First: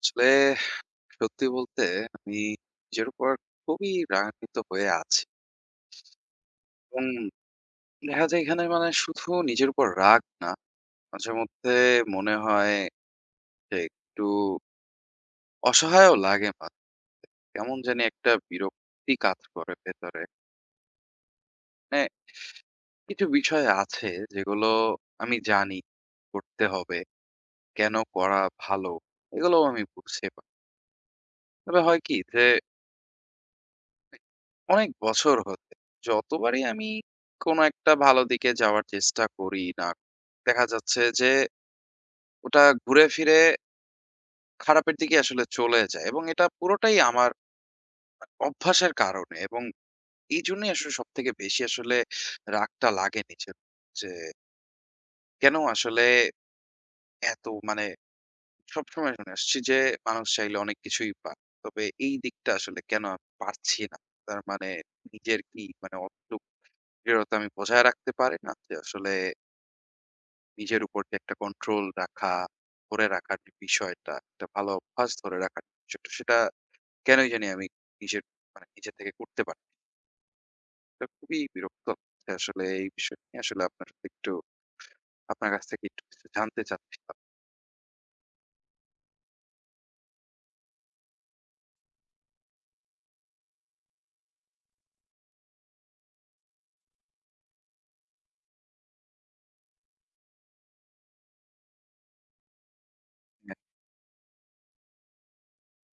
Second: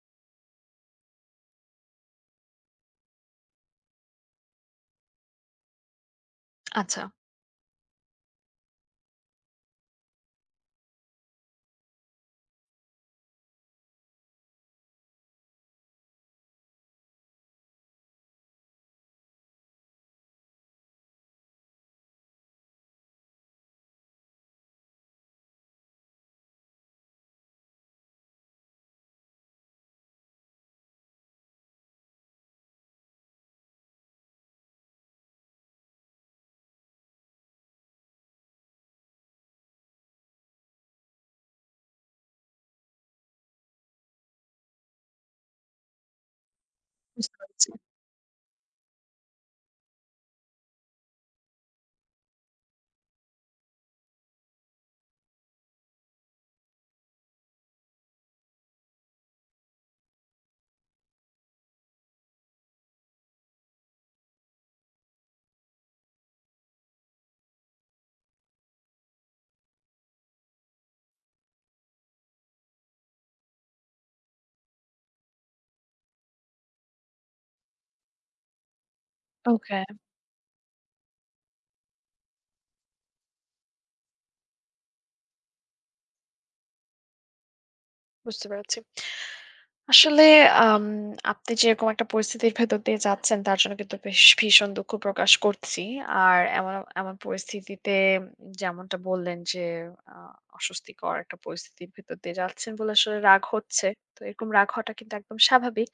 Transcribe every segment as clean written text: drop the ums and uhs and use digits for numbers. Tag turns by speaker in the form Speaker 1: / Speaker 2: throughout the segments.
Speaker 1: আসলে সত্যি বলতে আমি নিজের উপর খুবই রাগান্বিত হয়ে আছি।
Speaker 2: আচ্ছা।
Speaker 1: এবং দেখা যায় এখানে মানে শুধু নিজের উপর রাগ না, মাঝে মধ্যে মনে হয় যে একটু অসহায়ও লাগে মাঝে। কেমন জানি একটা বিরক্তি কাজ করে ভেতরে। মানে কিছু বিষয় আছে যেগুলো আমি জানি করতে হবে, কেন করা ভালো এগুলোও আমি বুঝতে পারি। তবে হয় কি যে অনেক বছর হতে যতবারই আমি কোনো একটা ভালো দিকে যাওয়ার চেষ্টা করি না, দেখা যাচ্ছে যে ওটা ঘুরে ফিরে খারাপের দিকে আসলে চলে যায়, এবং এটা পুরোটাই আমার
Speaker 2: বুঝতে পারছি।
Speaker 1: অভ্যাসের কারণে। এবং এই জন্যই আসলে সব থেকে বেশি আসলে রাগটা লাগে নিজের, যে কেন আসলে এত মানে সবসময় শুনে আসছি যে মানুষ চাইলে অনেক কিছুই পায়, তবে এই দিকটা আসলে কেন আমি পারছি না। তার মানে নিজের কি মানে দৃঢ়তা আমি বজায় রাখতে পারি না। যে আসলে নিজের উপর যে একটা কন্ট্রোল রাখা, ধরে রাখার যে বিষয়টা, একটা ভালো অভ্যাস ধরে রাখার বিষয়টা, সেটা কেনই জানি আমি নিজের মানে নিজে থেকে করতে পারি না।
Speaker 2: ওকে,
Speaker 1: এটা খুবই বিরক্ত লাগছে আসলে। এই বিষয় নিয়ে আসলে আপনার সাথে একটু আপনার কাছ থেকে একটু কিছু জানতে চাচ্ছিলাম।
Speaker 2: বুঝতে পেরেছি। আসলে আম আপনি যেরকম একটা পরিস্থিতির ভেতর দিয়ে যাচ্ছেন তার জন্য কিন্তু বেশ ভীষণ দুঃখ প্রকাশ করছি। আর এমন পরিস্থিতিতে যেমনটা বললেন যে আ অস্বস্তিকর একটা পরিস্থিতির ভেতর দিয়ে যাচ্ছেন বলে আসলে রাগ হচ্ছে। তো এরকম রাগ হওয়াটা কিন্তু একদম স্বাভাবিক।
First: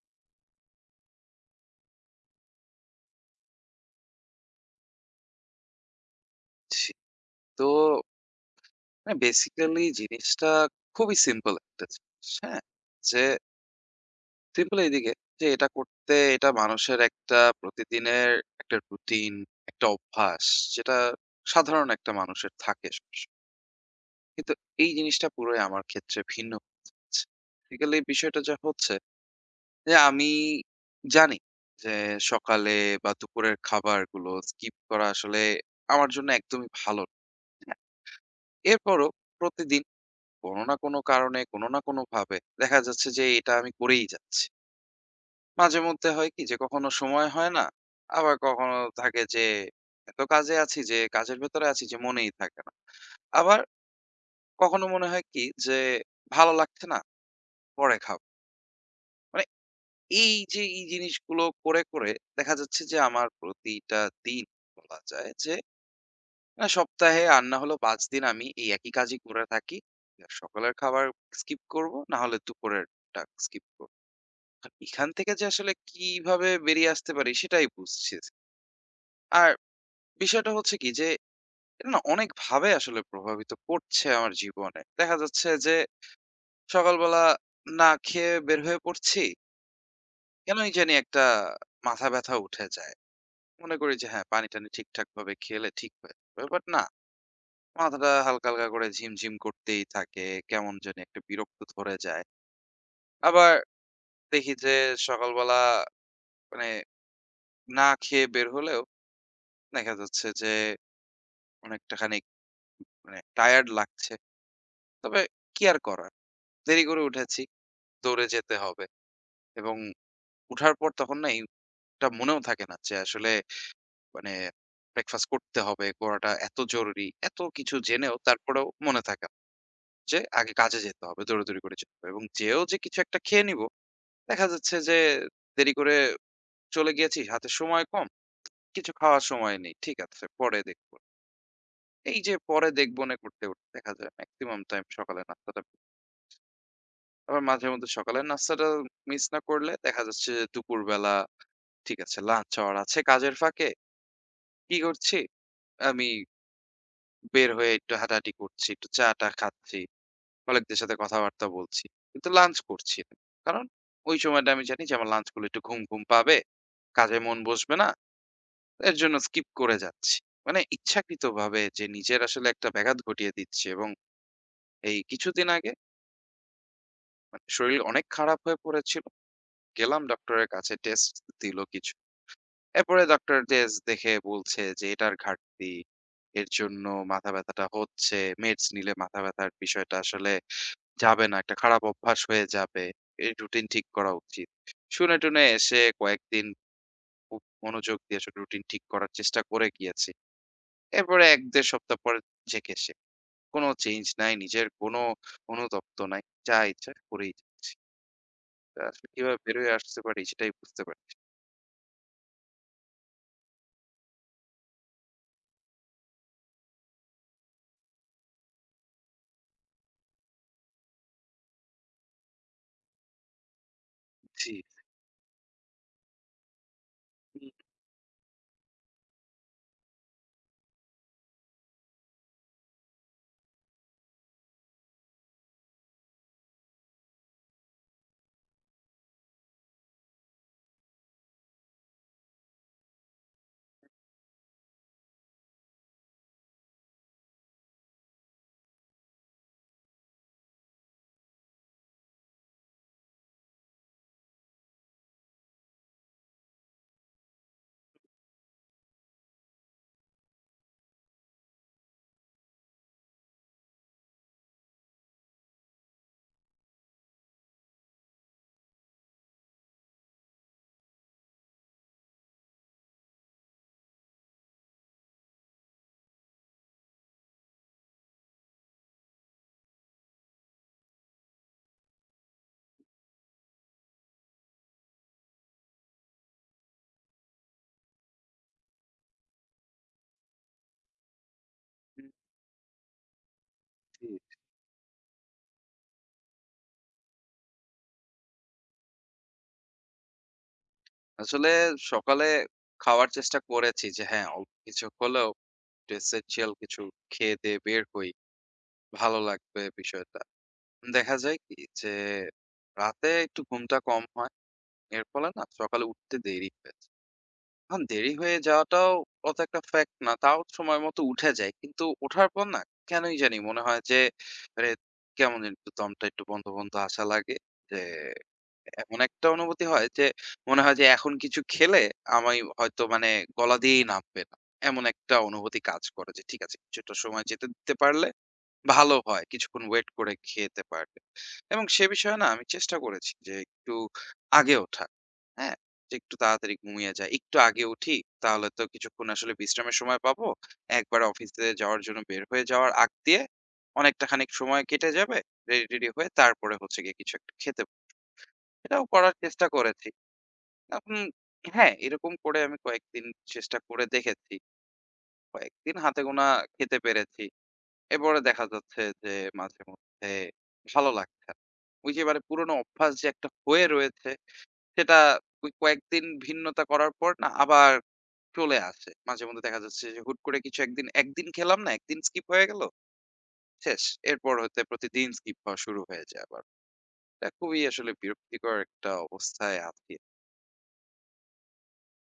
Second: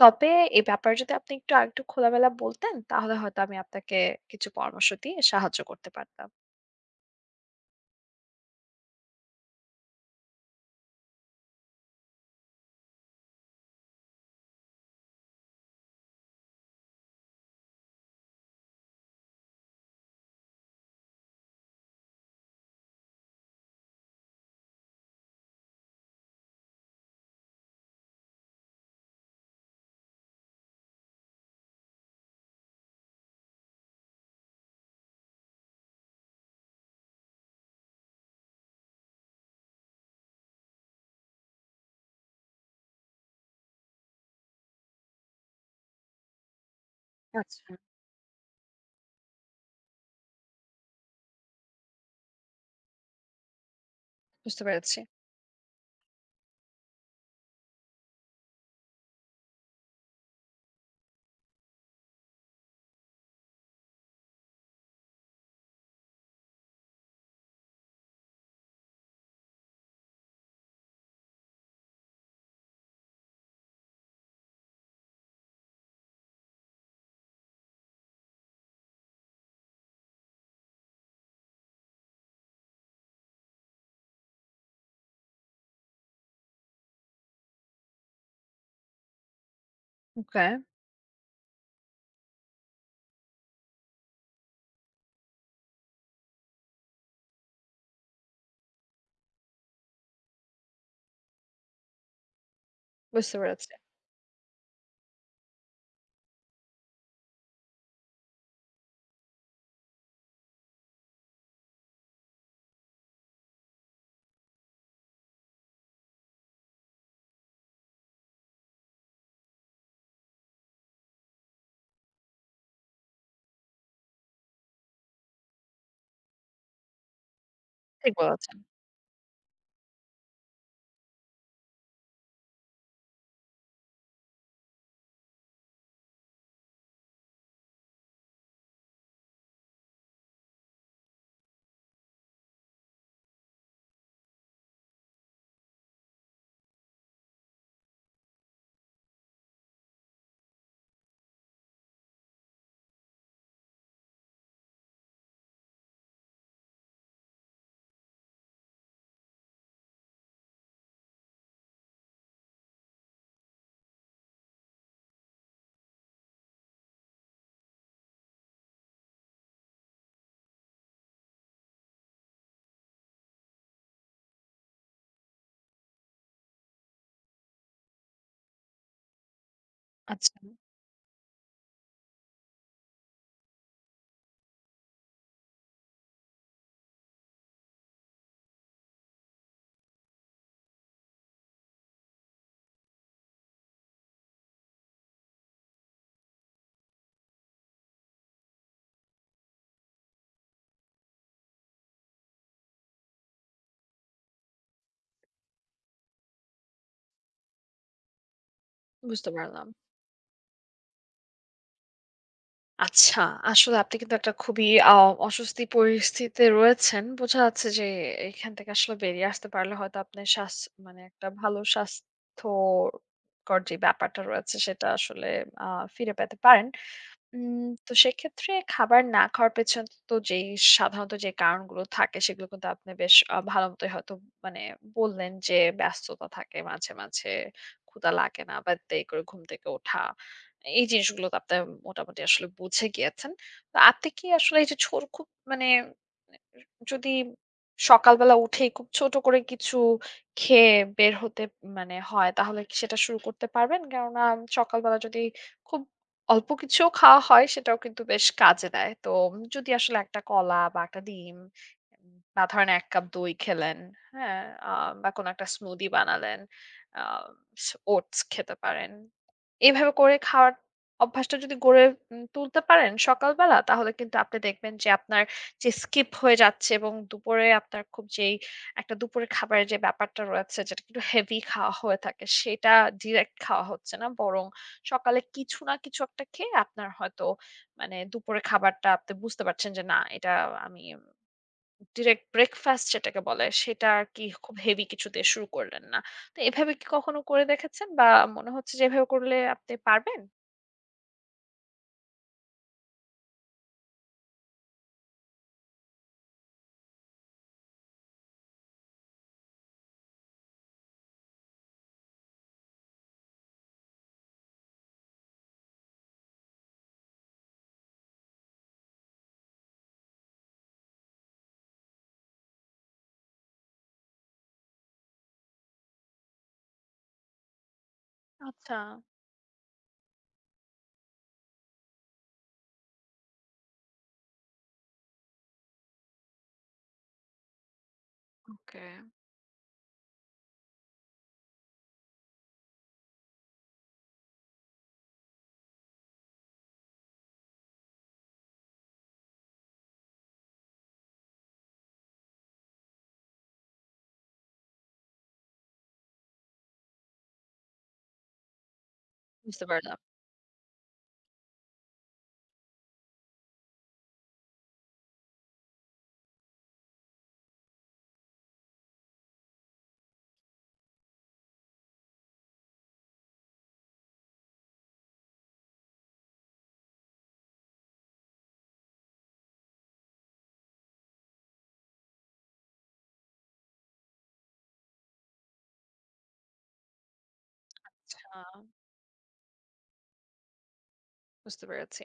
Speaker 2: তবে এই ব্যাপারে যদি আপনি একটু আরেকটু খোলামেলা বলতেন তাহলে হয়তো আমি আপনাকে কিছু পরামর্শ দিয়ে সাহায্য করতে পারতাম।
Speaker 1: জি। তো মানে বেসিক্যালি জিনিসটা খুবই সিম্পল একটা জিনিস, হ্যাঁ? যে সিম্পল এইদিকে যে এটা করতে এটা মানুষের একটা প্রতিদিনের একটা রুটিন, একটা অভ্যাস যেটা সাধারণ একটা মানুষের থাকে সবসময়। কিন্তু এই জিনিসটা পুরোই আমার ক্ষেত্রে ভিন্ন হচ্ছে। বেসিক্যালি বিষয়টা যা হচ্ছে যে আমি জানি যে সকালে বা দুপুরের খাবারগুলো স্কিপ করা আসলে আমার জন্য একদমই ভালো না। হ্যাঁ? এরপরও প্রতিদিন কোনো না কোনো কারণে, কোনো না কোনোভাবে দেখা যাচ্ছে যে এটা আমি করেই যাচ্ছি। মাঝে মধ্যে হয় কি যে কখনো সময় হয়
Speaker 2: আচ্ছা।
Speaker 1: না। আবার কখনো থাকে যে এত কাজে আছি, যে কাজের ভেতরে আছি যে মনেই থাকে না। আবার
Speaker 2: বুঝতে
Speaker 1: কখনো
Speaker 2: পেরেছি।
Speaker 1: মনে হয় কি যে ভালো লাগছে না, পরে খাবো। মানে এই যে এই জিনিসগুলো করে, করে দেখা যাচ্ছে যে আমার প্রতিটা দিন বলা যায় যে সপ্তাহে আর না হলেও ৫ দিন আমি এই একই কাজই করে থাকি। না সকালের খাবার স্কিপ করবো, না হলে দুপুরেরটা স্কিপ করব। এখান থেকে যে আসলে কিভাবে বেরিয়ে আসতে পারি সেটাই বুঝছি। আর বিষয়টা হচ্ছে কি যে, এটা না অনেকভাবে আসলে প্রভাবিত করছে আমার জীবনে। দেখা যাচ্ছে যে সকালবেলা না খেয়ে বের হয়ে পড়ছি।
Speaker 2: ওকে,
Speaker 1: কেনই জানি একটা মাথা ব্যাথা উঠে যায়। মনে করি যে হ্যাঁ, পানি-টানি ঠিকঠাকভাবে খেলে ঠিক হয়ে যাবে। বাট না, মাথাটা হালকা, হালকা করে ঝিমঝিম করতেই থাকে। কেমন জানি একটা বিরক্ত ধরে যায়।
Speaker 2: বুঝতে
Speaker 1: আবার
Speaker 2: পেরেছি।
Speaker 1: দেখি যে সকালবেলা মানে না খেয়ে বের হলেও দেখা যাচ্ছে যে অনেকটা খানিক মানে টায়ার্ড লাগছে। তবে কি আর করার? দেরি করে উঠেছি। দৌড়ে যেতে হবে, এবং উঠার পর তখন না এইটা মনেও থাকে না যে আসলে মানে ব্রেকফাস্ট করতে হবে, করাটা এত জরুরি। এত কিছু
Speaker 2: ঠিক
Speaker 1: জেনেও
Speaker 2: বলেছেন।
Speaker 1: তারপরেও মনে থাকে না যে আগে কাজে যেতে হবে, দৌড়াদৌড়ি করে যেতে হবে এবং যেয়েও যে কিছু একটা খেয়ে নিবো, দেখা যাচ্ছে যে দেরি করে চলে গিয়েছি, হাতে সময় কম, কিছু খাওয়ার সময় নেই। ঠিক আছে, পরে দেখবো। এই যে পরে দেখবো না করতে, করতে দেখা যায় মেক্সিমাম টাইম সকালে নাস্তাটা আবার মাঝেমধ্যে সকালের নাস্তাটা মিস না করলে দেখা যাচ্ছে যে দুপুরবেলা ঠিক আছে লাঞ্চ আওয়ার আছে কাজের ফাঁকে কি করছি আমি বের হয়ে একটু হাঁটাহাঁটি করছি, একটু চা টা খাচ্ছি, কলিগদের সাথে কথাবার্তা বলছি, কিন্তু লাঞ্চ করছি না। কারণ ওই সময়টা আমি জানি যে আমার লাঞ্চ করলে একটু ঘুম ঘুম পাবে, কাজে মন বসবে না। এর জন্য স্কিপ করে যাচ্ছি। মানে ইচ্ছাকৃত ভাবে যে নিজের আসলে একটা ব্যাঘাত ঘটিয়ে দিচ্ছি। এবং এই কিছুদিন আগে মানে শরীর অনেক খারাপ হয়ে পড়েছিল, গেলাম
Speaker 2: আচ্ছা,
Speaker 1: ডক্টরের কাছে, টেস্ট দিল কিছু। এরপরে ডক্টর ডেস দেখে বলছে যে এটার ঘাটতি। এর জন্য মাথা ব্যাথাটা হচ্ছে। মেডস নিলে মাথা ব্যাথার বিষয়টা আসলে যাবে না। একটা খারাপ অভ্যাস হয়ে যাবে। এই রুটিন ঠিক করা উচিত। শুনে-টুনে এসে কয়েকদিন খুব মনোযোগ দিয়ে আসলে রুটিন ঠিক করার চেষ্টা করে গিয়েছি। এরপরে ১-১.৫ সপ্তাহ পরে চেক এসে। কোনো চেঞ্জ নাই। নিজের কোনো অনুতপ্ত নাই। যা ইচ্ছা করেই যাচ্ছি। তা আসলে
Speaker 2: বুঝতে
Speaker 1: কিভাবে বের
Speaker 2: পারলাম।
Speaker 1: হয়ে আসতে পারি সেটাই বুঝতে পারছি।
Speaker 2: আচ্ছা, আসলে আপনি কিন্তু একটা খুবই অস্বস্তি পরিস্থিতিতে রয়েছেন। বোঝা যাচ্ছে যে এখান থেকে আসলে বেরিয়ে আসতে পারলে হয়তো আপনার স্বাস মানে একটা ভালো স্বাস্থ্যকর যে ব্যাপারটা
Speaker 1: জি।
Speaker 2: রয়েছে সেটা আসলে আ ফিরে পেতে পারেন।
Speaker 1: হুম,
Speaker 2: উম তো সেক্ষেত্রে খাবার না খাওয়ার পেছনে তো যেই সাধারণত যে কারণগুলো থাকে সেগুলো কিন্তু আপনি বেশ ভালো মতোই হয়তো মানে বললেন যে ব্যস্ততা থাকে মাঝে মাঝে ক্ষুধা লাগে না বা দেরি করে ঘুম থেকে ওঠা। এই জিনিসগুলো তো আপনি মোটামুটি আসলে বুঝে গিয়েছেন। তো আপনি কি আসলে এই যে ছোট খুব মানে যদি সকালবেলা উঠেই খুব ছোট করে কিছু খেয়ে বের হতে মানে হয় তাহলে কি সেটা শুরু করতে পারবেন? কেননা সকালবেলা যদি খুব অল্প কিছুও খাওয়া হয় সেটাও কিন্তু বেশ কাজে দেয়। তো যদি আসলে একটা কলা বা একটা ডিম বা ধরেন ১ কাপ দই খেলেন, হ্যাঁ? আ বা কোনো একটা স্মুদি বানালেন, আ ওটস খেতে পারেন। এভাবে করে খাওয়ার অভ্যাসটা যদি গড়ে তুলতে পারেন সকালবেলা তাহলে কিন্তু আপনি দেখবেন যে আপনার যে স্কিপ হয়ে যাচ্ছে এবং দুপুরে আপনার খুব যেই একটা দুপুরের খাবারের যে ব্যাপারটা রয়েছে যেটা একটু হেভি খাওয়া হয়ে থাকে সেটা ডিরেক্ট খাওয়া হচ্ছে না বরং সকালে কিছু না কিছু একটা খেয়ে আপনার হয়তো মানে দুপুরে খাবারটা আপনি বুঝতে পারছেন যে না এটা আমি
Speaker 1: হুম,
Speaker 2: ডিরেক্ট ব্রেকফাস্ট যেটাকে বলে সেটা আর
Speaker 1: জি।
Speaker 2: কি খুব হেভি কিছু দিয়ে শুরু করলেন না। তো এভাবে কি কখনো করে দেখেছেন বা মনে হচ্ছে যে এভাবে করলে আপনি পারবেন?
Speaker 1: আসলে সকালে খাওয়ার চেষ্টা করেছি যে হ্যাঁ, অল্প কিছু হলেও essential কিছু খেয়ে দেয়ে বের হই। ভালো লাগবে বিষয়টা। দেখা যায় কি যে রাতে একটু ঘুমটা কম হয়। এর ফলে না সকালে উঠতে দেরি হয়ে যায়। এখন দেরি হয়ে যাওয়াটাও অত একটা ফ্যাক্ট না। তাও সময় মতো উঠে যাই। কিন্তু ওঠার পর না কেনই জানি মনে হয় যে আরে কেমন যেন একটু দমটা একটু বন্ধ, বন্ধ আসা লাগে। যে
Speaker 2: আচ্ছা।
Speaker 1: এমন একটা অনুভূতি হয় যে মনে হয় যে এখন কিছু খেলে আমি হয়তো মানে গলা দিয়েই নামবে না। এমন একটা অনুভূতি কাজ করে যে ঠিক আছে কিছুটা সময় যেতে দিতে পারলে
Speaker 2: ওকে।
Speaker 1: ভালো হয়। কিছুক্ষণ ওয়েট করে খেতে পারলে। এবং সে বিষয়ে না আমি চেষ্টা করেছি যে একটু আগে ওঠার। হ্যাঁ? যে একটু তাড়াতাড়ি ঘুমিয়ে যাই। একটু আগে উঠি, তাহলে তো কিছুক্ষণ আসলে বিশ্রামের সময় পাবো। একবারে অফিসে যাওয়ার জন্য বের হয়ে যাওয়ার আগ দিয়ে অনেকটা খানিক সময় কেটে যাবে। রেডি-টেডি হয়ে তারপরে হচ্ছে গিয়ে কিছু একটা খেতে, এটাও করার চেষ্টা
Speaker 2: বুঝতে
Speaker 1: করেছি।
Speaker 2: পারলাম।
Speaker 1: এখন হ্যাঁ, এরকম করে আমি কয়েকদিন চেষ্টা করে দেখেছি। কয়েকদিন হাতে গোনা খেতে পেরেছি। এরপরে দেখা যাচ্ছে যে মাঝেমধ্যে ভালো লাগছে না। ওই যে এবারে পুরনো অভ্যাস যে একটা হয়ে রয়েছে, সেটা ওই কয়েকদিন ভিন্নতা করার পর না আবার চলে আসে। মাঝেমধ্যে দেখা যাচ্ছে যে হুট করে কিছু একদিন, একদিন খেলাম না, একদিন স্কিপ হয়ে গেল, শেষ। এরপর হতে প্রতিদিন স্কিপ হওয়া শুরু হয়ে যায় আবার। এটা খুবই আসলে
Speaker 2: আচ্ছা,
Speaker 1: বিরক্তিকর একটা অবস্থায় আছি।
Speaker 2: বুঝতে পেরেছি।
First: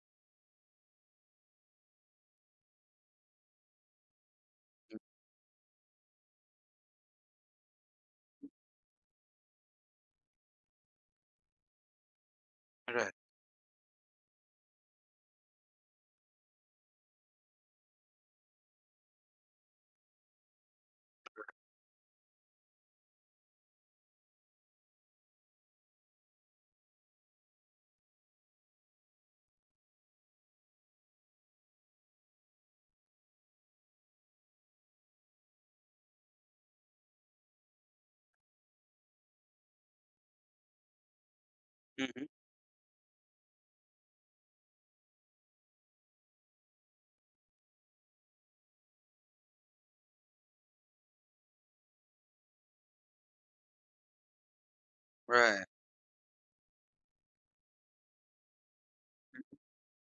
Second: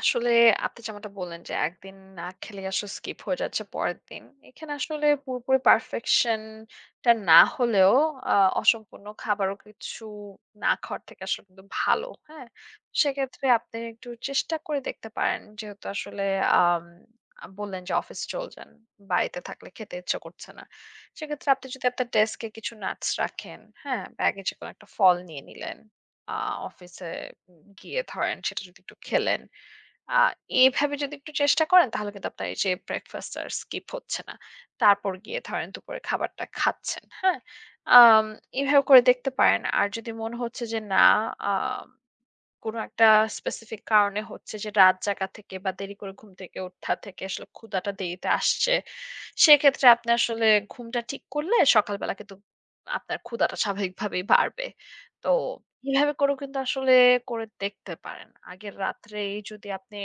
Speaker 2: আসলে আপনি যেমনটা বললেন যে, একদিন না খেলে আসলে স্কিপ হয়ে যাচ্ছে পরের দিন। এখানে
Speaker 1: হুম,
Speaker 2: আসলে পুরোপুরি পারফেকশন টা না হলেও আ অসম্পূর্ণ খাবারও কিছু না খাওয়ার থেকে আসলে কিন্তু ভালো। হ্যাঁ?
Speaker 1: রাইট।
Speaker 2: সেক্ষেত্রে আপনি একটু চেষ্টা করে দেখতে পারেন। যেহেতু আসলে আম আ বললেন যে, অফিস চলছেন, বাড়িতে থাকলে খেতে ইচ্ছা করছে না। সেক্ষেত্রে আপনি যদি আপনার ডেস্কে কিছু নাটস রাখেন, হ্যাঁ? ব্যাগে যেকোনো একটা ফল নিয়ে নিলেন। আ অফিসে গিয়ে ধরেন সেটা যদি একটু খেলেন। আ এভাবে যদি একটু চেষ্টা করেন তাহলে কিন্তু আপনার এই যে ব্রেকফাস্ট আর স্কিপ হচ্ছে না। তারপর গিয়ে ধরেন দুপুরের খাবারটা খাচ্ছেন। হ্যাঁ? আম এভাবে করে দেখতে পারেন। আর যদি মনে হচ্ছে যে না আ
Speaker 1: হুম, হুম।
Speaker 2: কোনো একটা স্পেসিফিক কারণে হচ্ছে যে রাত জাগা থেকে বা দেরি করে ঘুম থেকে ওঠা থেকে আসলে ক্ষুধাটা দেরিতে আসছে। সেক্ষেত্রে আপনি আসলে ঘুমটা ঠিক করলে সকালবেলা কিন্তু আপনার ক্ষুধাটা স্বাভাবিকভাবেই বাড়বে। তো
Speaker 1: রাইট।
Speaker 2: এভাবে করেও কিন্তু আসলে করে দেখতে পারেন। আগের রাত্রেই যদি আপনি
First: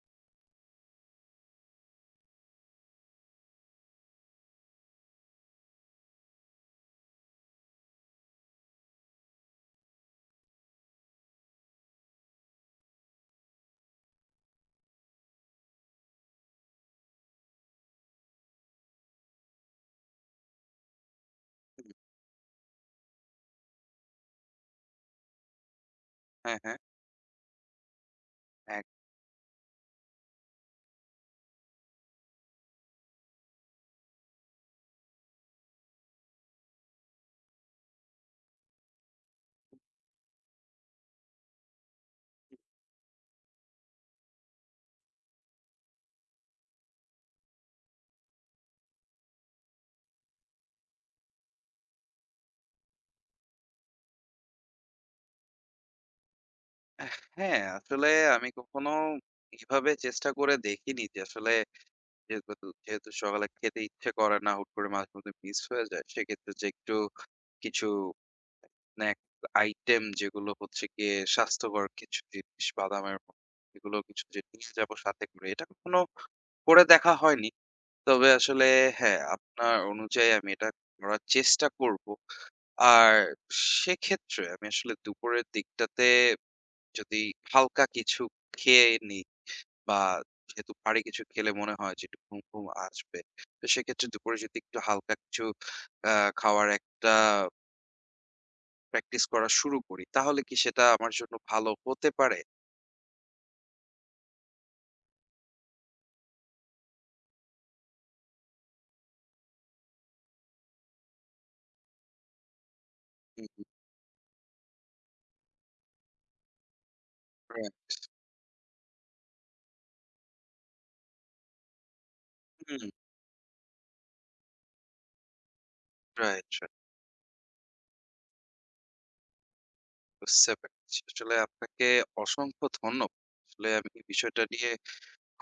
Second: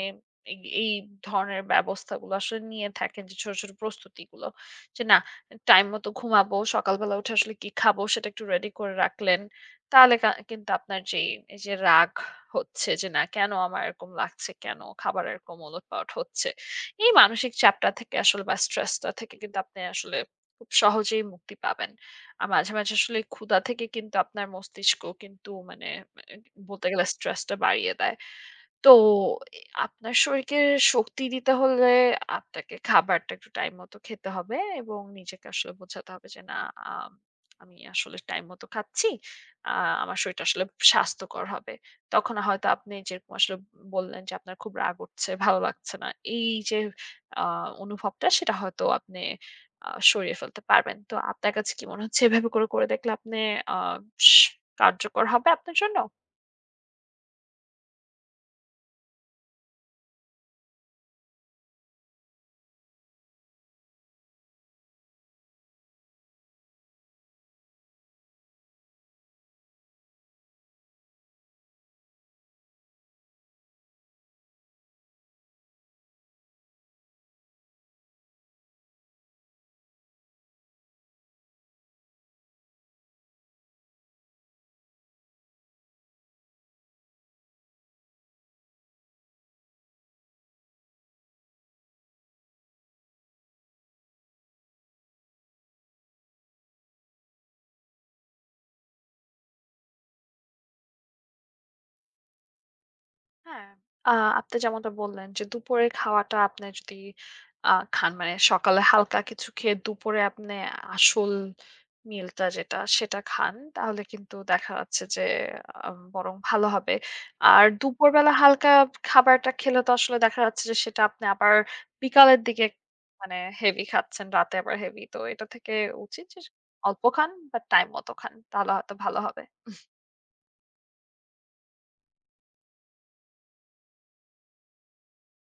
Speaker 2: এই এই ধরনের ব্যবস্থাগুলো আসলে নিয়ে থাকেন যে ছোট, ছোট প্রস্তুতিগুলো। যে না টাইম মতো ঘুমাবো, সকালবেলা উঠে আসলে কি খাবো সেটা একটু রেডি করে রাখলেন। তাহলে কিন্তু আপনার যেই এই যে রাগ হচ্ছে যে না কেন আমার এরকম লাগছে, কেন খাবার এরকম ওলটপালট হচ্ছে। এই মানসিক চাপটা থেকে আসলে বা স্ট্রেসটা থেকে কিন্তু আপনি আসলে খুব সহজেই মুক্তি পাবেন। আর মাঝে মাঝে আসলে ক্ষুধা থেকে কিন্তু আপনার মস্তিষ্ক কিন্তু মানে
Speaker 1: হ্যাঁ, হ্যাঁ।
Speaker 2: বলতে গেলে স্ট্রেসটা বাড়িয়ে দেয়।
Speaker 1: এক
Speaker 2: তো এ আপনার শরীরকে শক্তি দিতে হলে আপনাকে খাবারটা একটু টাইম মতো খেতে হবে এবং নিজেকে আসলে বোঝাতে হবে যে না আম, আমি আসলে টাইম মতো খাচ্ছি, আমার শরীরটা আসলে স্বাস্থ্যকর হবে। তখন হয়তো আপনি যেরকম আসলে বললেন যে আপনার খুব রাগ উঠছে ভালো লাগছে না, এই যে অনুভবটা সেটা হয়তো আপনি সরিয়ে ফেলতে পারবেন। তো আপনার কাছে কি মনে হচ্ছে এভাবে করে করে দেখলে আপনি আহ স- কার্যকর হবে আপনার জন্য?
Speaker 1: হ্যাঁ, আসলে আমি কখনো এভাবে চেষ্টা করে দেখিনি যে আসলে যেহেতু যেহেতু সকালে খেতে ইচ্ছে করে না, হুট করে মাঝপথে মিস হয়ে যায়। সেক্ষেত্রে যে একটু কিছু স্ন্যাকস আইটেম যেগুলো হচ্ছে গিয়ে স্বাস্থ্যকর কিছু জিনিস বাদামের এগুলো কিছু যে নিয়ে যাবো সাথে করে। এটা কখনো করে দেখা হয়নি। তবে আসলে হ্যাঁ, আপনার অনুযায়ী আমি এটা করার চেষ্টা করব। আর সেক্ষেত্রে আমি আসলে দুপুরের দিকটাতে যদি হালকা কিছু খেয়ে নিই বা যেহেতু ভারী কিছু খেলে মনে হয় যে একটু ঘুম, ঘুম আসবে। তো সেক্ষেত্রে দুপুরে যদি একটু হালকা কিছু আ খাওয়ার একটা প্র্যাকটিস করা শুরু করি, তাহলে কি সেটা আমার জন্য ভালো হতে পারে?
Speaker 2: হ্যাঁ, আ আপনি যেমনটা বললেন যে দুপুরের খাওয়াটা আপনি যদি খান মানে সকালে হালকা কিছু খেয়ে দুপুরে আপনি আসল মিলটা যেটা সেটা
Speaker 1: হুম,
Speaker 2: খান।
Speaker 1: হুম।
Speaker 2: তাহলে কিন্তু দেখা যাচ্ছে যে বরং ভালো হবে। আর
Speaker 1: রাইট।
Speaker 2: দুপুরবেলা হালকা খাবারটা খেলে তো আসলে দেখা যাচ্ছে যে সেটা আপনি আবার বিকালের দিকে
Speaker 1: হুম,
Speaker 2: মানে হেভি খাচ্ছেন, রাতে আবার হেভি। তো এটা থেকে উচিত যে
Speaker 1: রাইট, রাইট।
Speaker 2: অল্প খান বাট টাইম মতো খান। তাহলে হয়তো ভালো হবে।
Speaker 1: বুঝতে পেরেছি। আসলে আপনাকে অসংখ্য ধন্যবাদ। আসলে আমি এই বিষয়টা নিয়ে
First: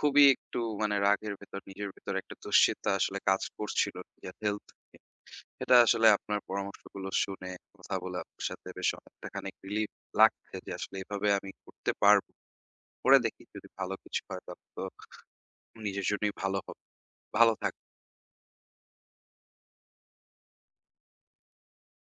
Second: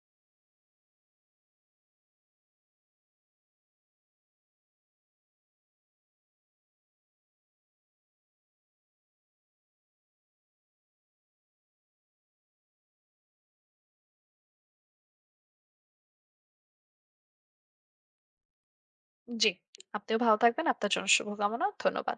Speaker 1: খুবই একটু মানে রাগের ভেতর নিজের ভেতর একটা দুশ্চিন্তা আসলে কাজ করছিল নিজের হেলথ নিয়ে। এটা আসলে আপনার পরামর্শগুলো শুনে কথা বলে আপনার সাথে বেশ অনেকটা খানিক রিলিফ লাগছে যে আসলে এভাবে আমি করতে পারবো। করে দেখি যদি ভালো কিছু হয়, তখন তো নিজের জন্যই ভালো হবে। ভালো থাকবেন।
Speaker 2: জি, আপনিও ভালো থাকবেন। আপনার জন্য শুভকামনা। ধন্যবাদ।